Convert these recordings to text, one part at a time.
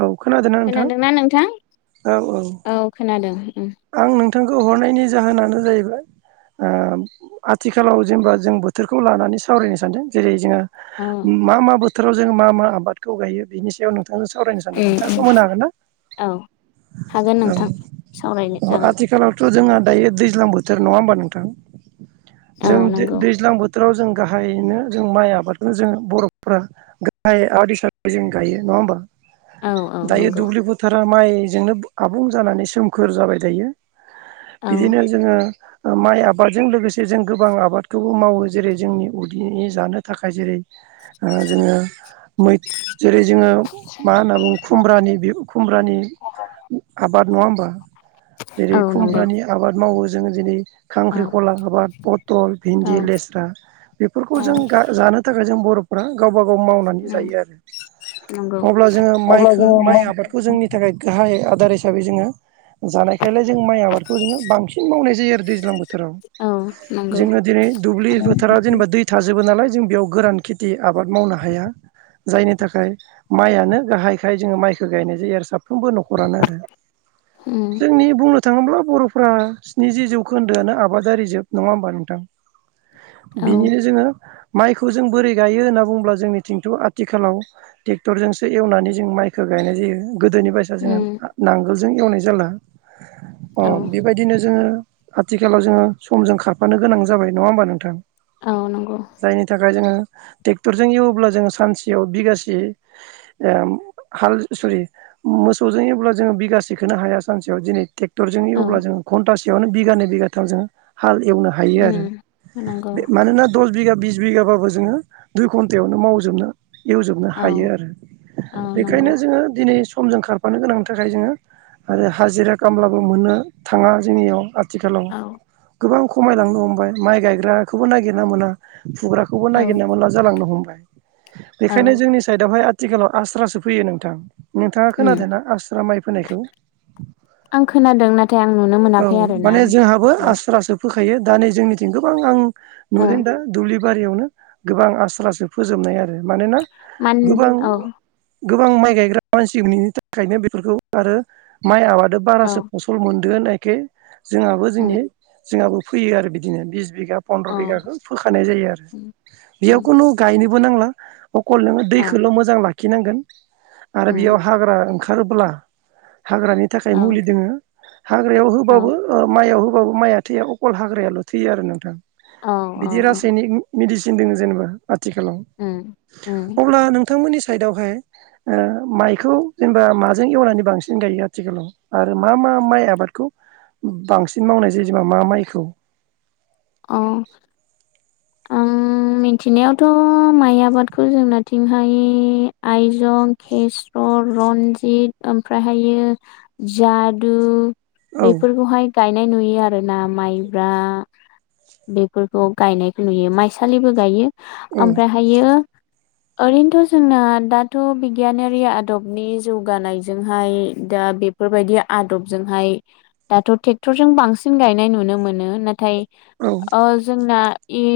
औ नोंथां खोनादोंना नोंथां? औ खोनादों। उम आं नोंथांखौ हरनायनि जाहोनानो जाहैबाय ओ आथिखालाव जेनेबा जों बोथोरखौ लानानै सावरायनो सानदों जेरै जोङो औ मा मा बोथोराव जोङो मा मा आबादखौ गायो बिनि सायाव नों नोंथांजों सावरायनो सानदोंमोन नोंथाङा सम होनो हागोन ना औ। औ हागोन नोंथां सावरायनो जागोन आथिखालावथ' जोंहा दायो दैज्लां बोथोर नङा होमबा नोंथां? औ जों नंगौ दैज्लां बोथोराव जों गाहायैनो जों माइ आबादखौ जोङो बर'फोरा गाहाय आबाद हिसाबै जों गायो नङा होमबा? औ औ दायो नंगौ दुब्लि फोथारा माइजोंनो आबुं जानानै सोमखोर जाबाय दायो। औ बिदिनो जोङो माइ आबादजों लोगोसे जों गोबां आबादखौबो मावो जेरै जोंनि उदैनि जानो थाखाय जेरै ओ जोङो मै जेरै जोङो मा होनना बुङो खुमब्रानि खुमब्रानि आ बाद नङा होमबा जेरै औ नंगौ खुमब्रानि आबाद मावो जोङो जेरै औ खांख्रिख'ला आबाद पथल औ भिन्दि लेस्रा बेफोरखौ औ जों गा जानो थाखाय जों बर' फोरा गावबागाव मावनानै उम जायो आरो। नंगौ अब्ला जोङो अब्ला माइखो जोङो माइ मा आबादखौ जोंनि थाखाय गाहाय आदार हिसाबै जोङो जानायखायलाय जों माइ आबादखौ जोङो बांसिन मावनाय जायो आरो दैज्लां बोथोराव। औ नंगौ जोङो दिनै दुब्लि फोथाराव जेनेबा दै थाजोबो नालाय जों बेयाव गोरान खेथि आबाद मावनो हाया। जायनि थाखाय माइयानो गाहायखाय जोङो माइखौ गायनाय जायो आरो साफ्रोमबो न'खरानो आरो। उम जोंनि बुंनो थाङोब्ला बर' फ्रा स्निजि जौखोन्दोआनो आबादारि जोब नङा होमबा ‌नोंथां। औ बिनिनो जोङो माइखौ जों बोरै गायो होनना बुङोब्ला जोंनिथिंथ' आथिखालाव ट्रेक्टर जजोंसो एवनानै जों माइखौ गायनाय जायो गोदोनि बायसा जों उम नांगोलजों एवनाय जाला अ औ बेबायदिनो जोङो आथिखालाव जोङो समजों खारफानो गोनां जाबाय नङा होमबा नोंथां। औ नंगौ जायनि थाखाय जोङो ट्रेक्टरजों एवोबब्ला जोङो सानसेयाव बिगासे अ हाल सरि मोसौजों अब्ला जोङो बिगासेखौनो हाया। सानसेयाव दिनै ट्रेक्टरजोंनि औ अब्ला जोङो घन्टासेयावनो बिगानै बिगाथाम जोङो हा एवनो हायो उम आरो नंगौ बे मानोना दस बिगा बिस बिगाबाबो जोङो दुइ घन्टायावनो मावजोबनो एवजोबनो औ हायो आरो औ नंगौ बेखायनो जोङो दिनै समजों खारफानो गोनांनि थाखाय जोङो आरो हाजिरा खामलाबो मोननो थाङा जोंनियाव आथिखालाव औ गोबां खमायलांनो हमबाय माइ गायग्राखौबो नागिरना मोना। फुग्राखौबो औ नागिरनो मोनला जालांनो हमबाय औ बेखायनो जोंनि साइदआवहाय आथिखालाव आस्रासो फैयो नोंथां नोंथाङा उम खोनादों ना आस्रा माइ फोनायखौ औ आं खोनादों नाथाय आं नुनो मोनाखै आरोना माने जोंहाबो औ आसुरासो फोखायो दा नै जोंनिथिं गोबां आं औ नुदों दा दुब्लि बारियावनो गोबां आस्रासो फोजोबनाय आरो मानोना मान गोबां औ गोबां माइ गायग्रा मानसिनि थाखायनो बेफोरखौ आरो माइ आबादा औ बारासो फसल मोन - दो होननायखाय जोंहाबो उम जोंनि फोयो आरै बिदिनो बिज बिघा अ पन्द्र' बिघाखौ फोखानाय जायो आरो उम बेयाव उम खुनु गायनोबो नांला अकल नोङो औ दैखौल' मोजां लाखिनांगोन आरो बेयाव उम हाग्रा ओंखारोब्ला हाग्रानि थाखाय औ मुलि दोङो हाग्रायाव औ होबाबो अ माइयाव अब मया थै अखल हाग्रायाल' थैयो आरो नोंथां औ औ बिदि औ रायनिक मेदिसिन जेनेबा आथिखालाव उम उम अब्ला नोंथमोननि साइडआवहाय अ माइखौ जेनेबा माजों एवनानै बांसिन सिन गायो आथिखालाव आरो मा मा माइ आबादखौ बांसिन मावनाय जायो जोंहा मा माइखौ? औ। [inaudible] मिथिनायावथ' माइ आबादखौ जोंनाथिंहाय आइजं खेस्रं रनजित ओमफ्रायहायो जादु औ बेफोरखौहाय गायनाय नुयो आरो ना माइब्रा बेफोरखौ गायनाय नुयो माइसालिबो गायो औ ओमफ्रायहायो [inaudible] ओरैनोथ' जोंना दाथ' बिगियानारि आदबनि जौगानायजोंहाय दा बे बेफोरबायदि आदबजोंहाय दाथ' ट्रेक्टरजों बांसिन गायनाय नुनो मोनो नाथाय अ जोंना इ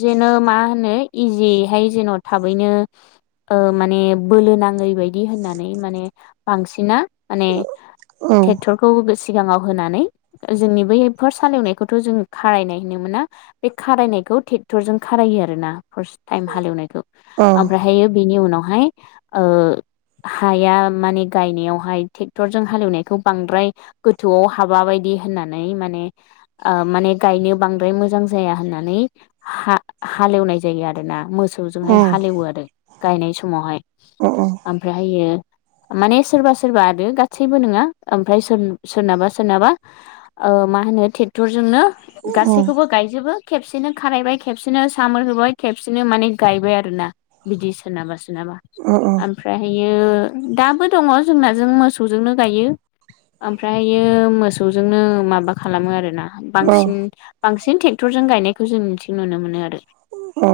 जेन' मा होनो इजिहाय जेन' थाबैनो अ माने बो लोनाङै बायदि होननानै माने बांसिना माने औ ट्रेक्टरखौ सिगाङाव होनानै जोंनि बै फोरस हालेवनायखौथ' जों खारायनाय होननो मोना बे खारायनाय खौ टेक्टर जों खारायो आरोना फरस ताइम हालेवनायखौ औ अ अमफ्रायायो बेनि उनाव हाय अ हाया माने गायनायावहाय ट्रेक्टरजों हालेवनायखौ बांद्राय गोथौआव हाबा बायदि दि होननानै माने ओ माने गायनो बांद्राय मोजां जाया होननानै हा हालेवनाय जायो आरोना मोस अ मोसौजोंहाय हालेवो आरो गायनाय समावहाय अ ओमफ्रायहायो माने सोरबा सोरबा आरो गासैबो नङा ओमफ्राय सो सोरनाबा सोरनाबा ओ मा होनो ट्रेक्टरजोंनो गासैखौबो गायजोबो खेबसेनो खारायबाय खेबसेनो सामोर होबाय खेबसेनो माने गायबाय आरो ना बिदि सोरनाबा सो नाबा अ ओमफ्रायहायो दाबो दङ जोंनाजों मोसौजोंनो गायो। ओमफ्रायो मोसौजोंनो माबा खालामो आरोना। अ बांसिन बांसिन ट्रेक्टरजों गायनायखौ जों निथिं नुनो मोनो आरो। अ।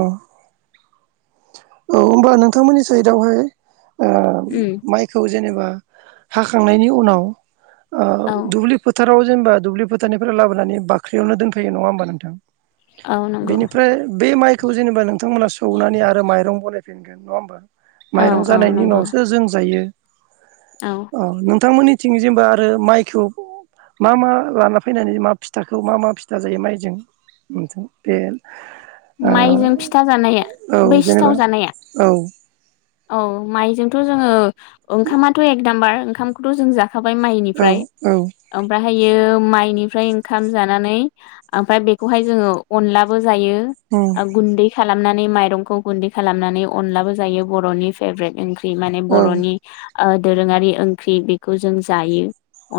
औ होमबा नोंथांमोननि साइदावहाय ओ उम माइखौ जेनेबा हाखांनायनि उनाव ओ औ दुब्लि फोथार फ्राव जेनेबा दुब्लि फोथारनिफ्राय लाबोनानै बाख्रियाव दोनफैयो नङा होनबा नोंथां? औ नंगौ बिनिफ्राय बे माइखौ जेनेबा नोंथांमोना सौनानै आरो माइ माइरं बानायफिनगोन नङा होमबा औ माइरं औ जानायनि नंगौ उनावसो जों जायो। औ नोंथांमोननिथिं जेनेबा आरो माइखौ मा मा लाना फैनानै मा फिथाखौ मा मा फिथा जायो माइजों? मोनसां तेन ओ माइजों फिथा जानाया औ बै सिथाव जेनेबा जा जानाया औ औ माइजों जोंओ ओंखामाथ एकनाम्बार ओंखामखौथ जों जाखाबाय औ माइनिफ्राय औ ओमफ्राय ओमफायो माइनिफ्राय ओंखाम जानानै ओमफ्राय बेखौहाय जोङो अनलाबो जायो। उम गुन्दै खालामनानै माइरंखौ गुन्दै खालामनानै अनलाबो जायो बरनि फेभरेट ओंख्रि माने औ बरनि ओ दोरोङारि ओंख्रि बेखौ जों जायो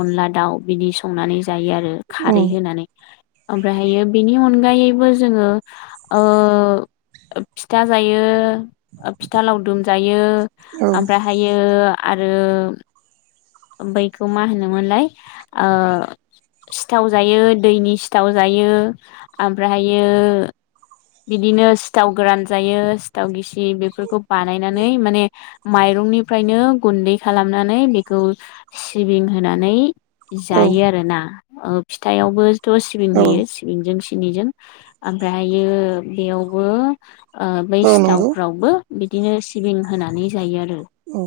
अनला दाउ बिनि संनानै जायो आरो खारै उम होनानै ओमफ्रायहायो बेनि अनगायैबो जोङो ओ फिथा जायो फिथा लावदुम जायो औ ओमफ्रायहायो आरो बैखौ मा होनोमोनलाय आ सिथाव जायो दैनि सिथाव जायो ओमफ्रायहायो बिदिनो सिथाव गोरान जायो सिथाव गिसि बेफोरखौ बानायनानै माने माइरं रंनिफ्रायनो गुन्दै खालामनानै बेखौ सिबिं होनानै औ जायो आरोना फिथायावबोथ सिबिं औ होयो सिबिंजोंं सिनिजों ओमफ्रायो बेयावबो बै औ ओ नंगौ सिथावफ्रावबो बिदिनो सिबिं होनानै जायो आरो औ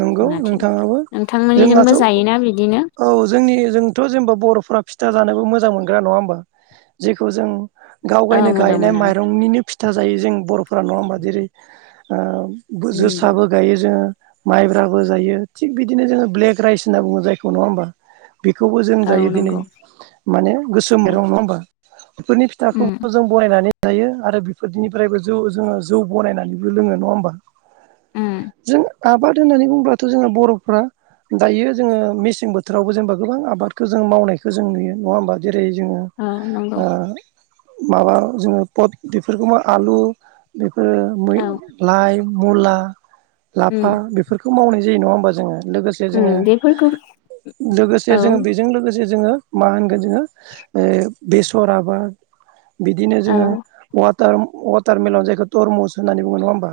नंगौ जोंनाथिं नोंथाङाबो जोंहाथ नोंथांमोननिजोंबो जायोना बिदिनो औ जोंनि जोंथ जेनेबा बरफोरा फिथा जानोबो मोजां मोनो ग्रा नंङा होमबा जेखौ जों गाव औ गायनो मोजां गायनाय मोनो माइरंनिनो फिथा जायो जों बरफोरा नंङा होमबा जेरै उम बोजोसाबो जो मब्राबो जायो थिग बिदिनो जोङो ब्लेक राइस होनना बुङो जायखौ नङा होमबा बेखौबो जों औ जायो दिनै नंगौ माने गोसोम औ माइरं नङा होमबा बेफोरनि फिथाखौ उम जों बनायनानै जायो आरो बेफोरदिनिफ्रायबो जौ जोंङो जौ बनायनानैबो लोङो नङा होमबा उम जों आबाद होननानै बुंओब्लाथ जोंहा बरफ्रा दायो जोंङो मेसें बोथोरावबो जेनेबा गोबां आबादखौ जों मावनायखौ जों नुयो नंङा होमबा जे जेरै जोंङो औ नंगौ ओ माबा जोंङो पट बेफोरखौबो आलु बेफोरो मै औ लाइ मुला उम लाफा बेफोरखौ मावनाय जायो नंङा होमबा जोंङो लोगोसे उम जोंङो बेफोरखौ लोगोसे जोंओ औ बेजों लोगोसे जोंङो मा होन बिदिनो ओ बिसराबा बिदिनो औ जोंङो टार्म वाटारमिलन जायखौ टरमुस होननानै नंङा होमबा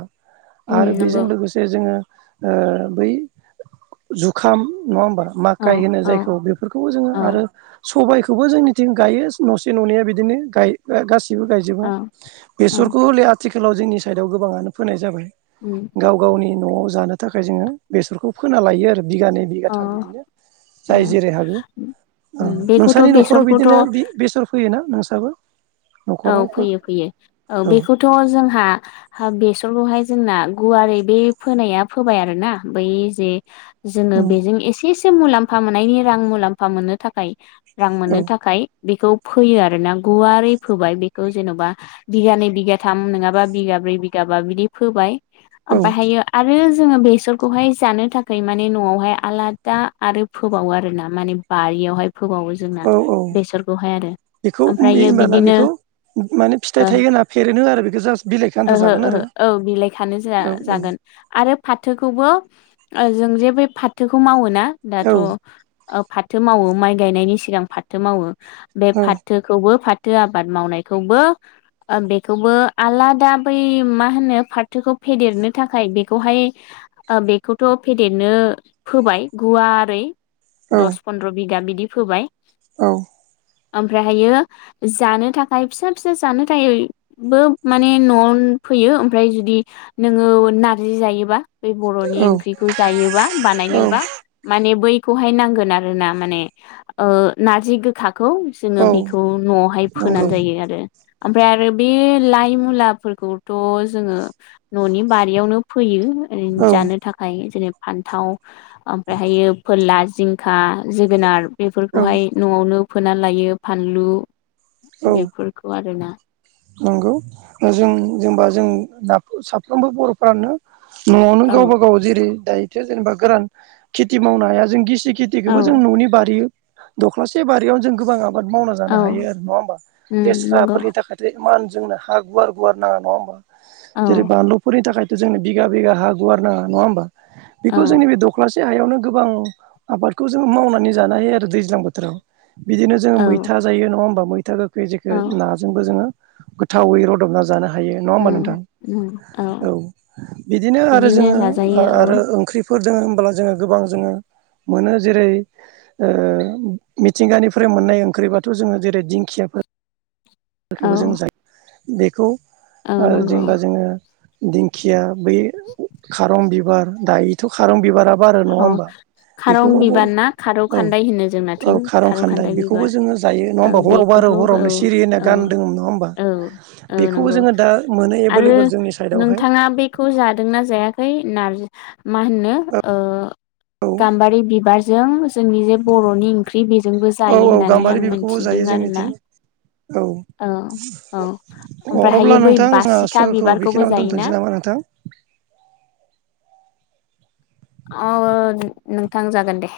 आरो उम बेजों नंगौ लोगोसे जोंङो ओ बै जुखाम नङा होमबा औ माकाइ होनो औ जायखौ बेफोरखौ जोंङो औ आरो सबायखो थेवबो जोंनिथिं गायो नसे ननैया बिदिनो गायो गासैबो गायजोबा औ औ बेसरखौ हले आथिखालाव जोंनि साइडआव गोबांङानो फोनाय जाबाय उम गाव गावनि नआव जानो थाखाय जोंङो बेसरखौ फोना लायो आरो बिगानै अ बिगाथाम बिदिनो जाय जेरै हागो ओ उम बेखौथ' नोंसानि नखराव बेसरखौथ' बिदिनो बेसर फैयोना नोंसाबो औ न'खरावबो फैयो फैयो औ बेखौथ जोंहा हा बेसरखौहाय जोंना गुवारै बे फोनाया फोबाय आरोना बै जे जोंङो उम बेजों एसे से मुलाम्फा मोननायनि रां मुलाम्फा मोननो थाखाय रां औ मोननो थाखाय बेखौ फोयो आरो ना गुवारै फोबाय बेखौ जेनबा बिगानै बिगाथाम नोंङाबा बिगा ब्रै बिगाबा बिदि फोबाय औ ओमफ्रायहायो आरो जों जोंङो बेसरखौहाय जानो थाखाय माने नआवहाय आलादा आरो फोबावो आरोना माने बारियावहाय फोबावो जोंना औ औ बेसरखौहाय आरो ओमफ्रायो दाना बिदिनो बेखौ माने फिथाइ ओ थायोगोन ना फेरेनो आरो बेखौ जास्ट बिलाइखो आन्था ओहो जागोन ओहो आरो औ बिलाइ खानो जा औ औ जागोन आरो फाथोखौबो ओ जों जे बे फाथोखौ मावोना औ दाथ ओ फाथो मावो माइ गायनायनि सिगां फाथो मावो बे औ फाथोखौबो फाथ थो आबाद मावनायखौबो बेखौबो आलादा बै मा होनो फाथोखौ फेदेरनो थाखाय बेखौहाय ओ बेखौथ फेदेरनो फोबाय गुवारै दस फन्द्र बिगा बिदि फोबाय औ ओमफ्रायहायो जानो थाखाय फिसा फिसा जानो थाखायबो माने नआव फैयो ओमफ्राय जुदि नोङोव नारजि जायोबा बे बरनि औ ओंख्रिखौ जायोबा औ बानायनोबा माने बै खौहाय नांगोन आरोना माने नारजि गोखाखौ औ जोंङो बेखौ नआवहाय हाय फोनानै नंगौ जायो आरो ओमफ्राय आरो बे लाइ, मुलाफोरखौथ' जोङो ननि बारियावनो [unintelligible] फोयो औ जानो थाखाय जेरै फान्थाव ओमफ्रायहायो फोरला जिंखा, जोगोनार औ बेफोरखौहाय नआवनो फोनानै लायो फानलु औ बेफोरखौ आरोना नंगौ जों जेनबा जों जाब साफ्रोमबो बर'फ्रानो नआवनो औ गावबा -गाव जेरै दायोथो जेनेबा गोरान खेथि मावनो हाया जों गिसि औ खेथिखौबो जों ननि बारि दख्लासे बारियावनो जों गोबा आबाद खेति आबाद मावना जानो औ हायो आरो नङा होमबा? उम नंगौ लेस्राफोरनि थाखाय इमान जोंनो हा गुवार -गुवार नाङा नङा होमबा औ जेरै बानलुफोरनि थाखाय। जोंनो बिगा बिगा हा गुवार नाङा नङा होमबा? औ बेखौ जोंनि बे दख्लासे [unintelligible] हायावनो गोबां आबादखौ जोङो मावनानै जानो हायो आरो दैज्लां बोथोराव। बिदिनो जोङो औ मैथा जायो नङा होमबा? मैथा गोखै जेखो औ नाजोंबो जोङो गोथावै रदबना जानो हायो। हायो नङा होमबा उम नोंथां? उम औ बिदिनो आरो जोङो ओ जाजायो औ आरो ओंख्रि [unintelligible] दोङो होनबोला जोङो गोबां जोङो मोनो जेरै ओ मिथिंगानिफ्राय मोननाय ओंख्रिबाथ‌' जोङो जेरै दिंखियाफोर [inaudible] औ। बेखौ औ ओ नंगौ जेनेबा जोङो दिंखिया बै खारं बिबार दायोथ' खारं बिबारा बारो नङा औ होमबा खारं बेखौबो बिबार बर' ना खारौ औ खान्दाइ होनो औ जोंनाथिं खारं खारौ खान्दाय खान्दाइ बेखौबो बिबार जोङो जायो नङा औ होमबा हराव बारो बेखौथ' औ हरावनो सिरि होनना औ। गान दोङोमोन नङा होमबा औ औ बेखौबो नंगौ जोङो दा मोनो आरो एभेलेबल जोंनि साइडआवहाय नोंथाङा बेखौ जादोंना? जायाखै नारजि मा होननो ओ औ गाम्बारि बिबारजों जोंनि जे बर'नि ओंख्रि बेजोंबो औ जायो औ होननानै गाम्बारि आं बिबारखौबो मिथिनो जायो जोंनिथिं औ औ अ अब्ला ओमफ्रायहायो बै नोंथां जोंहा बासिखा समखौ बिबारखौबो बेखिनानै जायोना दोनथ'नोसै नामा आरो। [unintelligible] औ नोंथां जागोन दे।